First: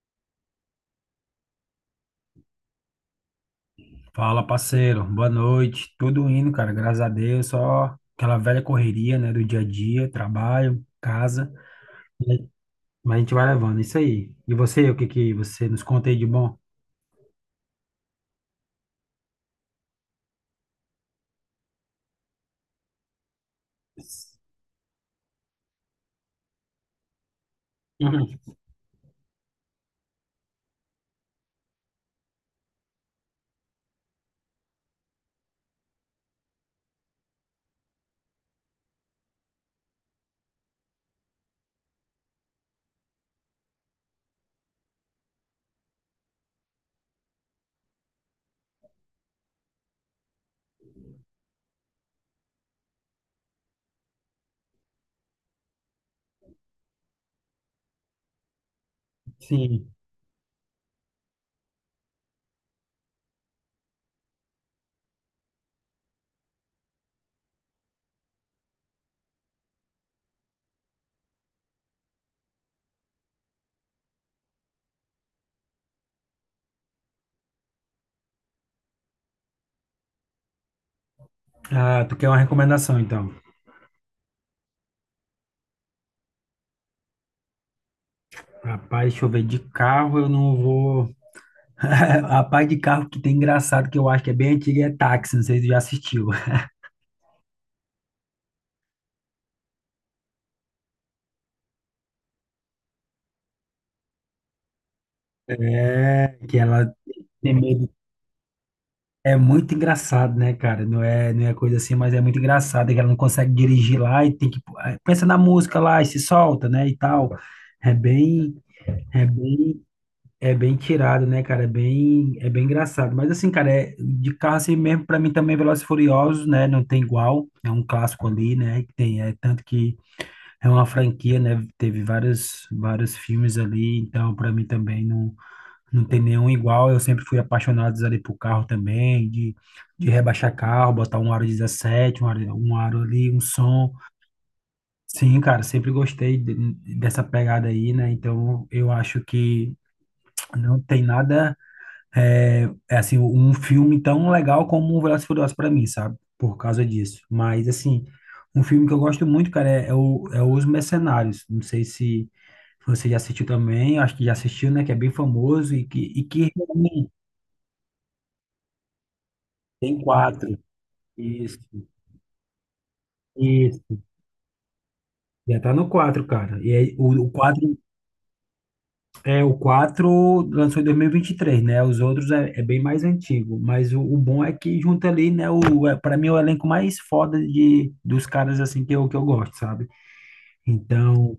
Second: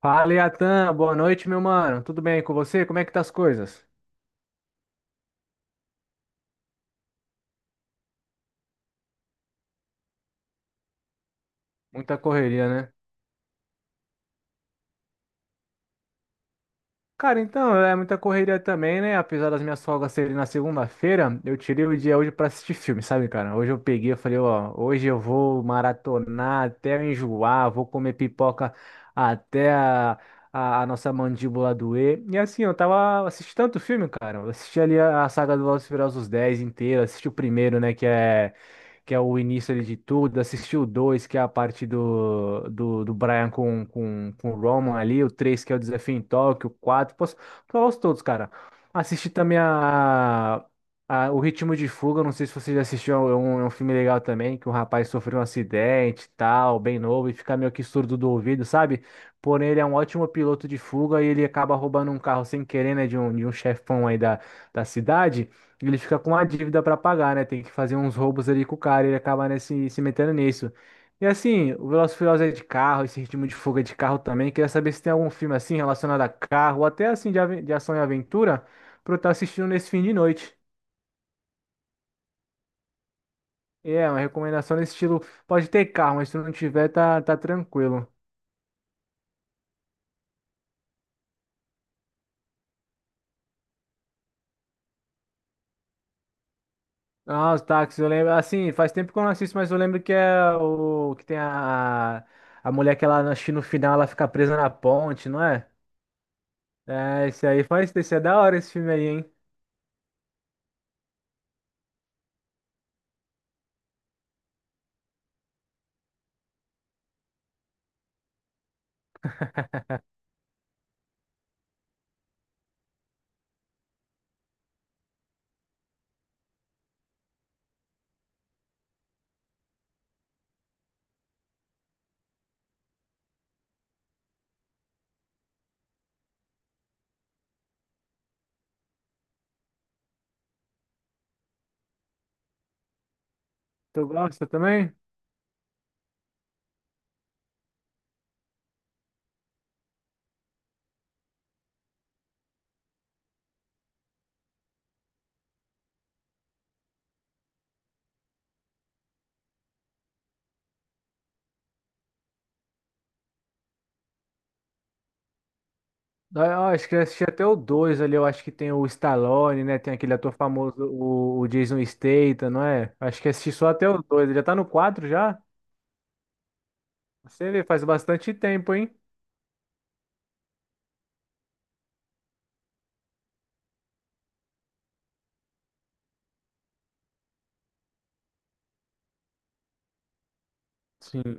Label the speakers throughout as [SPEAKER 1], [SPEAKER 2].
[SPEAKER 1] Fala, Yatan. Boa noite, meu mano. Tudo bem com você? Como é que tá as coisas?
[SPEAKER 2] Fala, parceiro. Boa noite. Tudo indo, cara. Graças a Deus. Só aquela velha correria, né? Do dia a dia, trabalho, casa.
[SPEAKER 1] Muita correria, né?
[SPEAKER 2] Mas a gente vai levando. Isso aí. E você, o que que você nos conta aí de bom?
[SPEAKER 1] Cara, então, é muita correria também, né? Apesar das minhas folgas serem na segunda-feira, eu tirei o dia hoje pra assistir filme, sabe, cara? Hoje eu peguei, eu falei, ó, hoje eu vou maratonar até eu enjoar, vou comer
[SPEAKER 2] Uhum.
[SPEAKER 1] pipoca até a nossa mandíbula doer. E assim, eu tava assistindo tanto filme, cara. Eu assisti ali a saga do Velozes e Furiosos Dez inteira, assisti o primeiro, né, que é o início ali de tudo, assisti o 2, que é a parte do Brian com o Roman ali, o 3 que é o desafio em Tóquio, o 4 posso falar os todos, cara. Assisti também O Ritmo de Fuga, não sei se você já assistiu, é um filme legal também, que um rapaz sofreu um acidente e tal, bem novo, e fica meio que surdo do ouvido, sabe? Porém, ele é
[SPEAKER 2] Sim.
[SPEAKER 1] um ótimo piloto de fuga e ele acaba roubando um carro sem querer, né, de um chefão aí da, da cidade. Ele fica com uma dívida para pagar, né? Tem que fazer uns roubos ali com o cara, e ele acaba, né, se metendo nisso. E assim, o Velozes e Furiosos é de carro, esse ritmo de fuga é de carro também. Queria saber se tem algum filme assim relacionado a carro, ou até assim de, de ação e aventura, pra eu estar assistindo nesse fim de noite.
[SPEAKER 2] Ah, tu quer uma recomendação, então?
[SPEAKER 1] É, uma recomendação nesse estilo. Pode ter carro, mas se não tiver, tá, tá tranquilo.
[SPEAKER 2] Rapaz, deixa eu ver. De carro eu não vou. Rapaz, de carro que tem engraçado, que eu acho que é bem antigo, é táxi. Não sei se tu já assistiu.
[SPEAKER 1] Ah, os táxis, eu lembro. Assim, faz tempo que eu não assisto, mas eu lembro que é o que tem a mulher que ela, acho que no final ela fica presa na ponte, não é?
[SPEAKER 2] É, que ela
[SPEAKER 1] É, esse
[SPEAKER 2] tem
[SPEAKER 1] aí
[SPEAKER 2] medo.
[SPEAKER 1] faz, esse é da hora esse filme aí, hein?
[SPEAKER 2] É muito engraçado, né, cara? Não é coisa assim, mas é muito engraçado. É que ela não consegue dirigir lá e tem que, pensa na música lá e se solta, né? E tal. É bem, é bem, é bem tirado, né, cara? É bem engraçado. Mas assim, cara, de carro assim mesmo, pra mim também é Velozes e Furiosos, né? Não tem igual. É um clássico ali, né? Que tem, é tanto que é uma franquia, né? Teve vários, vários filmes ali, então pra mim também não. Não tem nenhum igual. Eu sempre fui apaixonado ali por carro também, de rebaixar carro, botar um aro 17, um aro ali, um som.
[SPEAKER 1] Tu gosta também?
[SPEAKER 2] Sim, cara, sempre gostei dessa pegada aí, né? Então eu acho que não tem nada, é, assim, um filme tão legal como o Velozes e Furiosos pra mim, sabe? Por causa disso. Mas, assim, um filme que eu gosto muito, cara, é Os Mercenários. Não sei se. Você já assistiu também, acho que já assistiu, né? Que é bem famoso e que.
[SPEAKER 1] Ah, acho que eu assisti até o 2 ali, eu acho que tem o Stallone, né? Tem
[SPEAKER 2] Tem
[SPEAKER 1] aquele ator
[SPEAKER 2] quatro.
[SPEAKER 1] famoso, o
[SPEAKER 2] Isso,
[SPEAKER 1] Jason Statham, não é? Acho que assisti só até
[SPEAKER 2] isso.
[SPEAKER 1] o 2, já tá no 4 já?
[SPEAKER 2] Já tá no 4, cara. E aí, o
[SPEAKER 1] Você vê,
[SPEAKER 2] 4
[SPEAKER 1] faz bastante tempo, hein?
[SPEAKER 2] é o quatro lançou em dois mil e vinte e três, né? Os outros é bem mais antigo, mas o bom é que junta ali, né, para mim é o elenco mais foda de dos caras assim que eu gosto, sabe?
[SPEAKER 1] Sim.
[SPEAKER 2] Então,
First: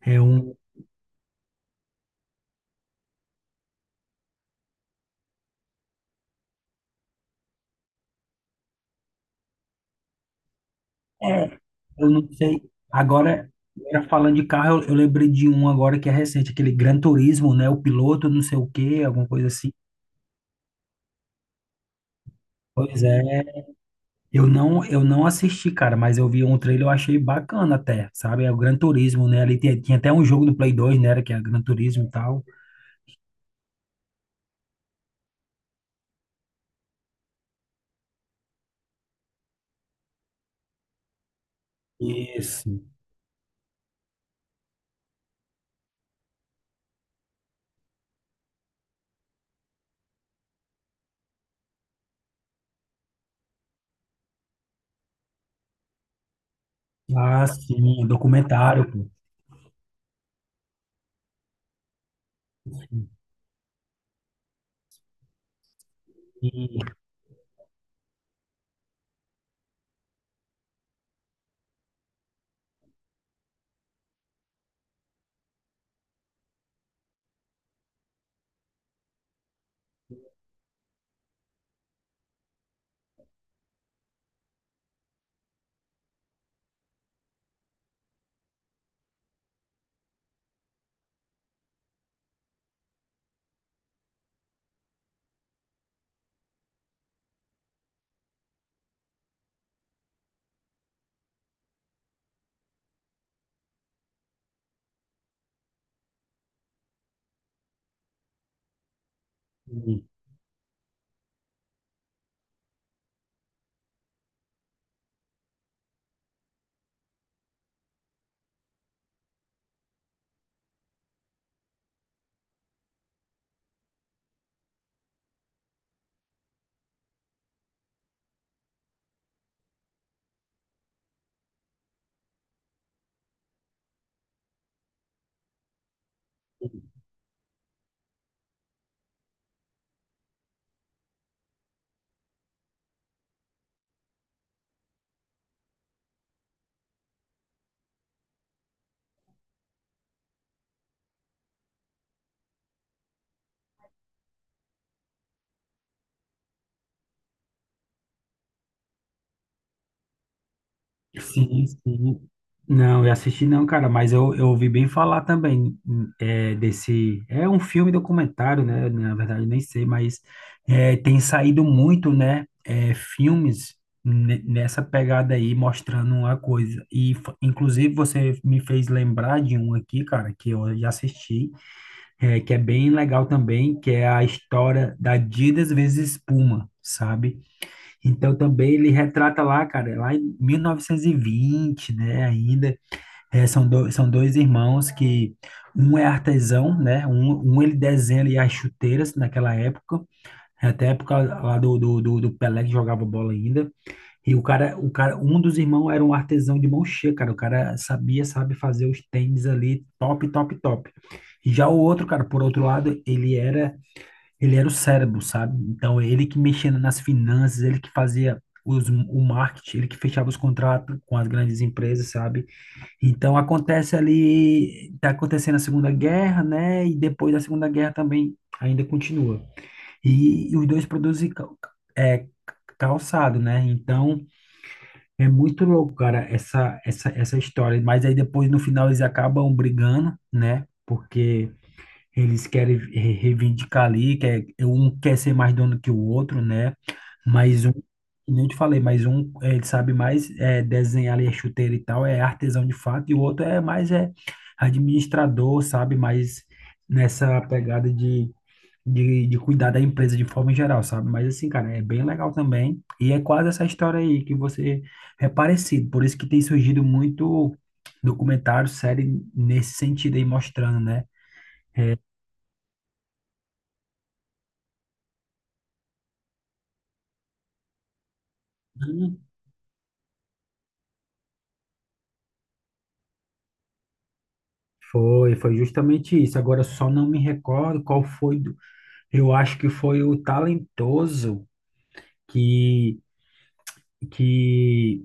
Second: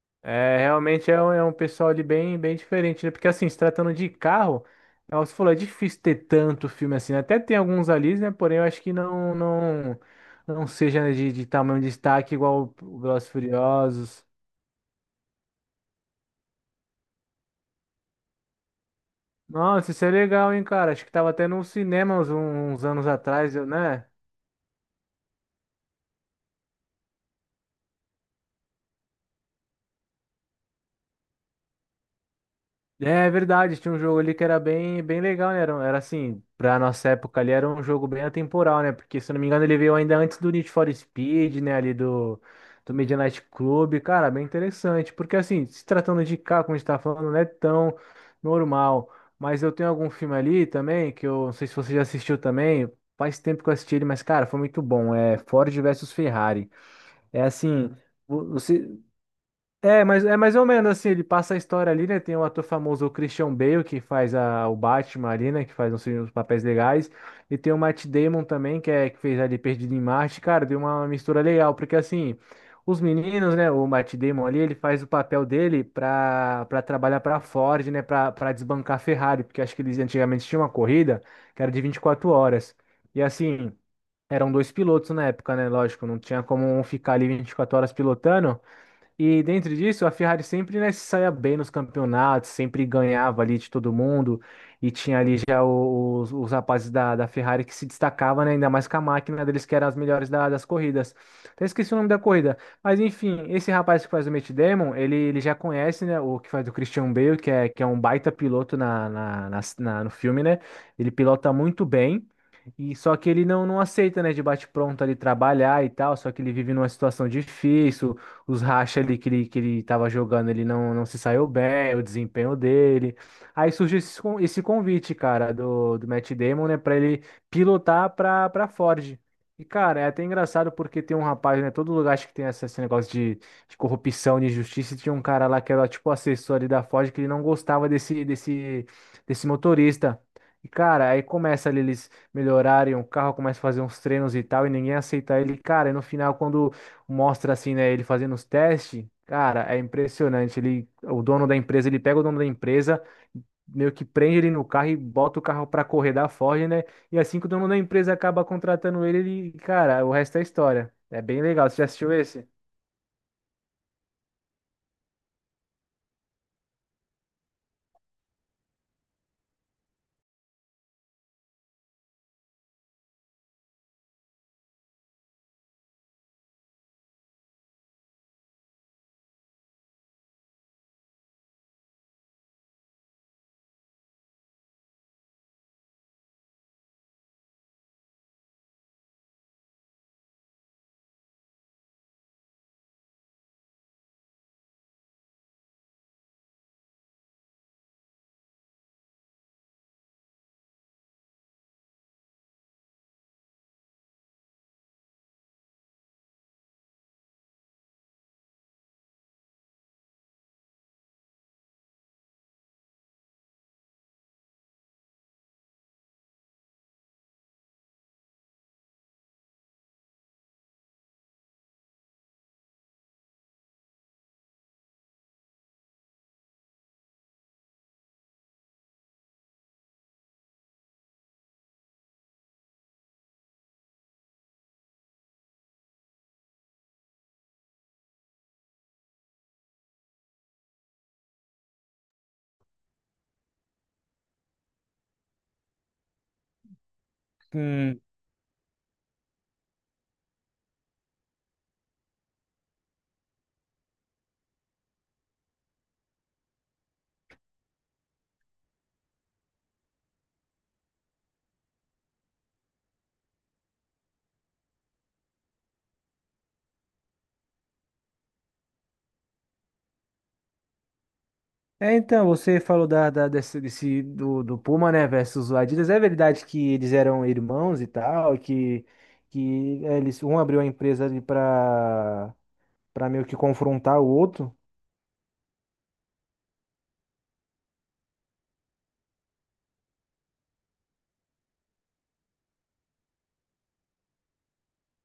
[SPEAKER 2] é um
[SPEAKER 1] É, realmente é um pessoal ali bem, bem diferente, né? Porque assim, se tratando de carro, é, você falou, é difícil ter tanto filme assim, né? Até tem alguns ali, né? Porém, eu acho que não seja né, de
[SPEAKER 2] é,
[SPEAKER 1] tamanho de
[SPEAKER 2] eu não
[SPEAKER 1] destaque
[SPEAKER 2] sei.
[SPEAKER 1] igual o Velozes e
[SPEAKER 2] Agora,
[SPEAKER 1] Furiosos.
[SPEAKER 2] falando de carro, eu lembrei de um agora que é recente, aquele Gran Turismo, né? O piloto, não sei o quê, alguma coisa assim.
[SPEAKER 1] Nossa, isso é legal, hein, cara? Acho que tava até num cinema uns, uns
[SPEAKER 2] Pois
[SPEAKER 1] anos
[SPEAKER 2] é.
[SPEAKER 1] atrás, eu- né?
[SPEAKER 2] Eu não assisti, cara, mas eu vi um trailer, eu achei bacana até, sabe? É o Gran Turismo, né? Ali tinha até um jogo do Play 2, né? Que é Gran Turismo e tal.
[SPEAKER 1] É, é verdade, tinha um jogo ali que era bem, bem legal, né? Era, um- era assim, pra nossa época ali, era um jogo bem atemporal, né? Porque, se eu não me engano, ele veio ainda antes do Need for Speed, né? Ali do,
[SPEAKER 2] Isso.
[SPEAKER 1] do Midnight Club. Cara, bem interessante. Porque, assim, se tratando de carro como a gente tá falando, não é tão normal. Mas eu tenho algum filme ali também, que eu não sei se você já assistiu também. Faz tempo que eu assisti ele, mas, cara, foi muito bom. É Ford versus Ferrari. É
[SPEAKER 2] Ah,
[SPEAKER 1] assim,
[SPEAKER 2] sim, documentário,
[SPEAKER 1] você
[SPEAKER 2] pô.
[SPEAKER 1] é, mas é mais ou menos assim, ele passa a história ali, né? Tem um ator famoso, o Christian Bale, que o Batman ali, né, que faz uns, uns papéis
[SPEAKER 2] E,
[SPEAKER 1] legais, e tem o Matt Damon também, que é que fez ali Perdido em Marte, cara, deu uma mistura legal, porque assim, os meninos, né, o Matt Damon ali, ele faz o papel dele pra, pra trabalhar pra Ford, né, pra, pra desbancar a Ferrari, porque acho que eles antigamente tinham uma corrida que era de 24 horas. E assim, eram dois pilotos na época, né? Lógico, não tinha como um ficar ali 24 horas pilotando. E dentro disso, a Ferrari sempre, né, se saía bem nos campeonatos, sempre ganhava ali de todo mundo. E tinha ali já os rapazes da, da Ferrari que se destacavam, né, ainda mais com a máquina deles, que eram as melhores das corridas. Até esqueci o nome da corrida. Mas enfim, esse rapaz que faz o Matt Damon, ele já conhece, né, o que faz o Christian Bale, que é um baita piloto no filme, né? Ele pilota muito bem. E só que ele não, não aceita, né, de bate-pronto ali trabalhar e tal, só que ele vive numa situação difícil os racha ali que ele tava jogando, ele não, não se saiu bem, o desempenho dele. Aí surge esse, esse convite, cara, do, do Matt Damon, né, pra ele pilotar pra, pra Ford. E, cara, é até engraçado porque tem um rapaz, né? Todo lugar acho que tem esse negócio de corrupção, de injustiça. E tinha um cara lá que era tipo assessor ali da Ford que ele não gostava desse motorista. E, cara, aí começa ali eles melhorarem o carro, começa a fazer uns treinos e tal, e ninguém aceita ele. Cara, e no final, quando mostra assim, né, ele fazendo os testes, cara, é impressionante. Ele, o dono da empresa, ele pega o dono da empresa, meio que prende ele no carro e bota o carro pra correr da Ford, né? E assim que o dono da empresa acaba contratando ele, ele, cara, o resto é história. É bem
[SPEAKER 2] Sim,
[SPEAKER 1] legal. Você já assistiu
[SPEAKER 2] sim.
[SPEAKER 1] esse?
[SPEAKER 2] Não, eu assisti não, cara, mas eu ouvi bem falar também, desse. É um filme documentário, né? Na verdade, nem sei, mas tem saído muito, né? Filmes nessa pegada aí, mostrando uma coisa. E, inclusive, você me fez lembrar de um aqui, cara, que eu já assisti, que é bem legal também, que é a história da Adidas vezes Puma, sabe? Então também ele retrata lá, cara, lá em 1920, né, ainda. São dois irmãos que um é artesão, né, um ele desenha ali as chuteiras naquela época, até a época lá do Pelé que jogava bola ainda. E o cara, um dos irmãos era um artesão de mão cheia, cara, o cara sabia, sabe fazer os tênis ali, top, top, top. E já o outro, cara, por outro lado, ele era o cérebro, sabe? Então, ele que mexia nas finanças, ele que fazia o marketing, ele que fechava os contratos com as grandes empresas, sabe? Então, acontece ali, tá acontecendo a Segunda Guerra, né? E depois da Segunda Guerra também ainda continua. E os dois produzem é, calçado, né? Então, é muito louco, cara, essa história. Mas aí depois, no final, eles acabam brigando, né? Porque eles querem reivindicar ali, um quer ser mais dono que o outro, né? Mas um, que
[SPEAKER 1] Hum,
[SPEAKER 2] nem eu te falei, mas um, ele sabe mais, desenhar ali a chuteira e tal, é artesão de fato, e o outro é mais, administrador, sabe? Mais nessa pegada de cuidar da empresa de forma geral, sabe? Mas assim, cara, é bem legal também. E é quase essa história aí que você é parecido, por isso que tem surgido muito documentário, série nesse sentido aí, mostrando,
[SPEAKER 1] É, então, você falou da, desse, do, do Puma, né, versus o Adidas. É verdade que eles eram irmãos e tal,
[SPEAKER 2] né?
[SPEAKER 1] que é, eles, um abriu a empresa ali para para meio que confrontar o outro
[SPEAKER 2] Foi justamente isso. Agora só não me recordo qual foi. Eu acho que foi o talentoso que que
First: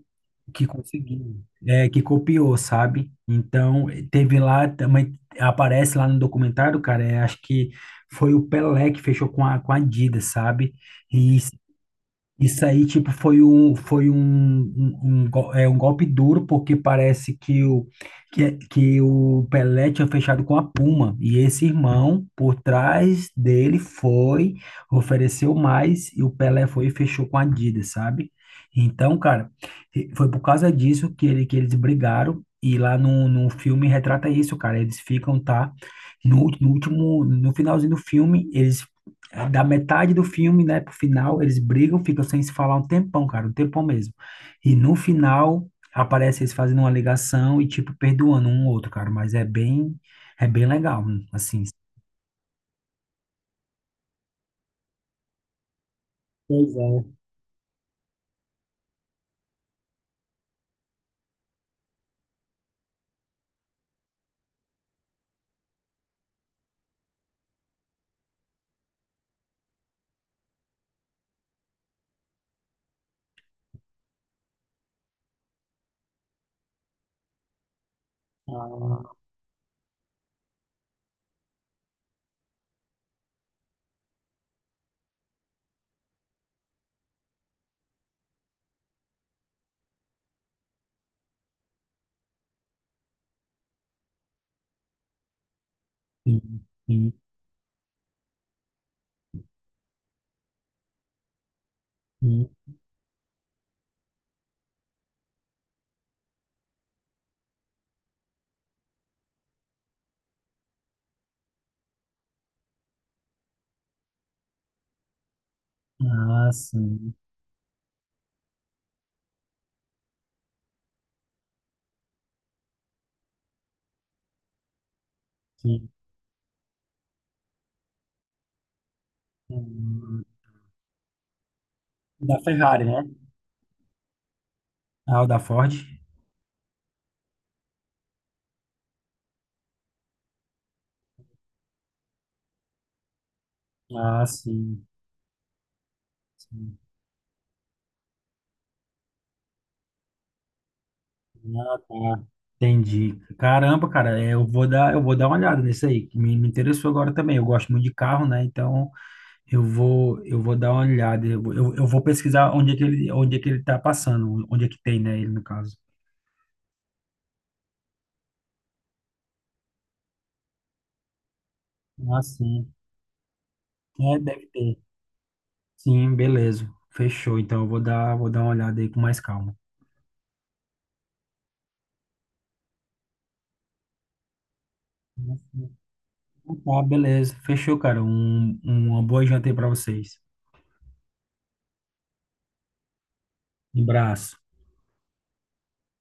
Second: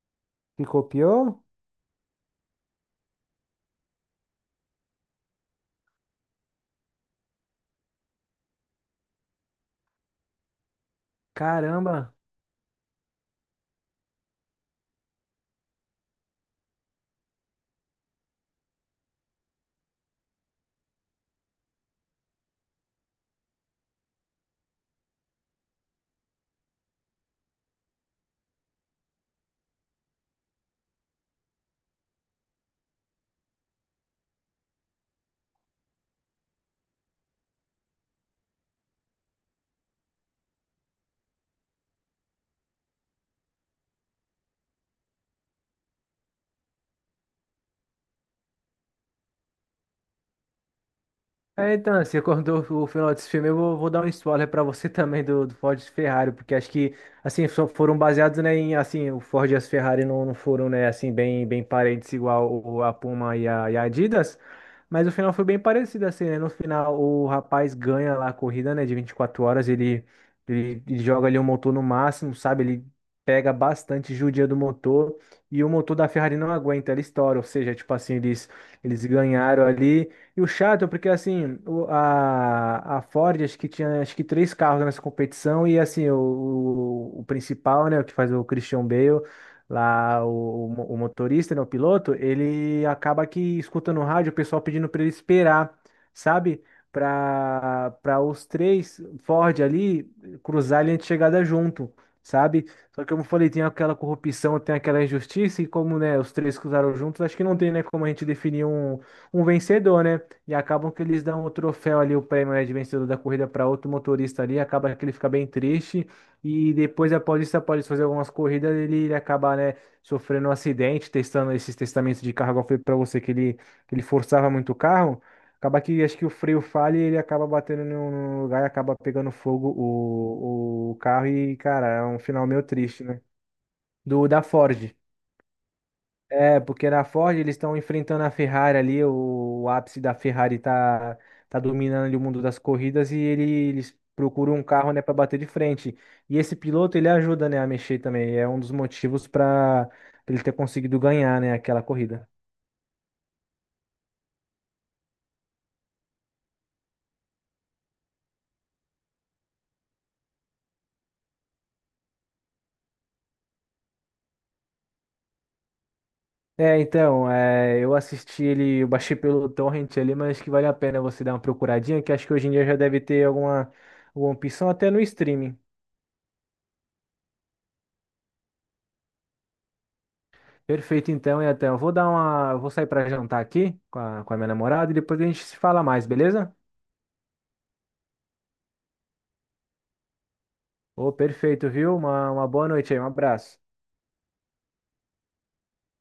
[SPEAKER 1] que
[SPEAKER 2] que conseguiu,
[SPEAKER 1] copiou?
[SPEAKER 2] que copiou, sabe? Então teve lá também aparece lá no documentário, cara. Acho que foi o Pelé que fechou com a Adidas, sabe? E
[SPEAKER 1] Caramba!
[SPEAKER 2] isso aí, tipo, foi um, um, um go- um golpe duro, porque parece que o Pelé tinha fechado com a Puma, e esse irmão, por trás dele, ofereceu mais, e o Pelé foi e fechou com a Adidas, sabe? Então, cara, e foi por causa disso que eles brigaram, e lá no filme retrata isso, cara, eles ficam, tá? No último, no finalzinho do filme, eles. Da metade do filme, né, pro final, eles brigam, ficam sem se falar um tempão, cara, um tempão mesmo. E no final, aparece eles fazendo uma ligação e, tipo, perdoando um ao outro, cara. Mas é bem legal, assim.
[SPEAKER 1] É, então, você acordou o final desse filme, eu vou, vou dar um spoiler pra você também do, do Ford e Ferrari, porque acho
[SPEAKER 2] Pois
[SPEAKER 1] que,
[SPEAKER 2] é.
[SPEAKER 1] assim, só foram baseados, né, em, assim, o Ford e as Ferrari não, não foram, né, assim, bem, bem parentes igual o, a Puma e a Adidas, mas o final foi bem parecido, assim, né, no final o rapaz ganha lá a corrida, né, de 24 horas, ele joga ali o motor no máximo, sabe, ele pega bastante judia do motor, e o motor da Ferrari não aguenta, ele estoura, ou seja, tipo assim, eles
[SPEAKER 2] Ah,
[SPEAKER 1] ganharam ali, e o chato é porque, assim, a Ford, acho que tinha acho que três carros nessa competição, e, assim, o principal, né, o que faz o Christian Bale, lá, o motorista, né, o piloto, ele acaba que escutando no rádio o pessoal pedindo para ele esperar, sabe?
[SPEAKER 2] sim, sim,
[SPEAKER 1] Para os três Ford ali cruzar a linha de chegada junto,
[SPEAKER 2] sim.
[SPEAKER 1] sabe? Só que, como eu falei, tem aquela corrupção, tem aquela injustiça, e como, né, os três cruzaram juntos, acho que não tem, né, como a gente definir um vencedor, né? E acabam que eles dão o troféu ali, o prêmio, né, de vencedor da corrida para outro motorista ali, acaba que ele fica bem triste
[SPEAKER 2] Ah,
[SPEAKER 1] e depois
[SPEAKER 2] sim,
[SPEAKER 1] após isso, após fazer algumas corridas, ele acaba, né, sofrendo um acidente, testando esses testamentos de carro, igual eu falei para você que ele forçava muito o carro, acaba
[SPEAKER 2] sim.
[SPEAKER 1] que acho que o freio falha e ele acaba batendo em um lugar e acaba pegando fogo
[SPEAKER 2] Hum.
[SPEAKER 1] o carro e, cara, é um
[SPEAKER 2] Da
[SPEAKER 1] final meio
[SPEAKER 2] Ferrari, né?
[SPEAKER 1] triste, né? Do da Ford.
[SPEAKER 2] Ah, o da Ford.
[SPEAKER 1] É, porque na Ford eles estão enfrentando a Ferrari ali, o ápice da Ferrari tá, tá dominando ali o mundo das corridas e eles
[SPEAKER 2] Ah,
[SPEAKER 1] procuram um
[SPEAKER 2] sim,
[SPEAKER 1] carro, né, para bater de frente. E esse
[SPEAKER 2] sim.
[SPEAKER 1] piloto, ele ajuda, né, a mexer também, é um dos motivos para ele ter conseguido ganhar, né,
[SPEAKER 2] Ah,
[SPEAKER 1] aquela
[SPEAKER 2] tá.
[SPEAKER 1] corrida.
[SPEAKER 2] Entendi. Caramba, cara, eu vou dar uma olhada nisso aí, que me interessou agora também. Eu gosto muito de carro, né? Então eu vou dar uma olhada. Eu vou pesquisar onde é que ele, tá passando, onde é que tem, né, ele no caso.
[SPEAKER 1] É, então, é, eu assisti ele, eu baixei pelo torrent ali, mas acho que vale a pena você dar uma procuradinha, que
[SPEAKER 2] Ah,
[SPEAKER 1] acho que hoje em dia
[SPEAKER 2] sim.
[SPEAKER 1] já deve ter
[SPEAKER 2] É,
[SPEAKER 1] alguma
[SPEAKER 2] deve
[SPEAKER 1] opção
[SPEAKER 2] ter.
[SPEAKER 1] até no streaming.
[SPEAKER 2] Sim, beleza. Fechou. Então eu vou dar uma olhada aí com mais calma.
[SPEAKER 1] Perfeito, então, e até eu vou dar uma, eu vou sair para jantar aqui com a minha namorada e depois a gente se
[SPEAKER 2] Ah,
[SPEAKER 1] fala mais, beleza?
[SPEAKER 2] tá, beleza. Fechou, cara. Uma boa janta aí pra vocês.
[SPEAKER 1] Ô, perfeito, viu? Uma boa noite aí, um abraço.
[SPEAKER 2] Um abraço.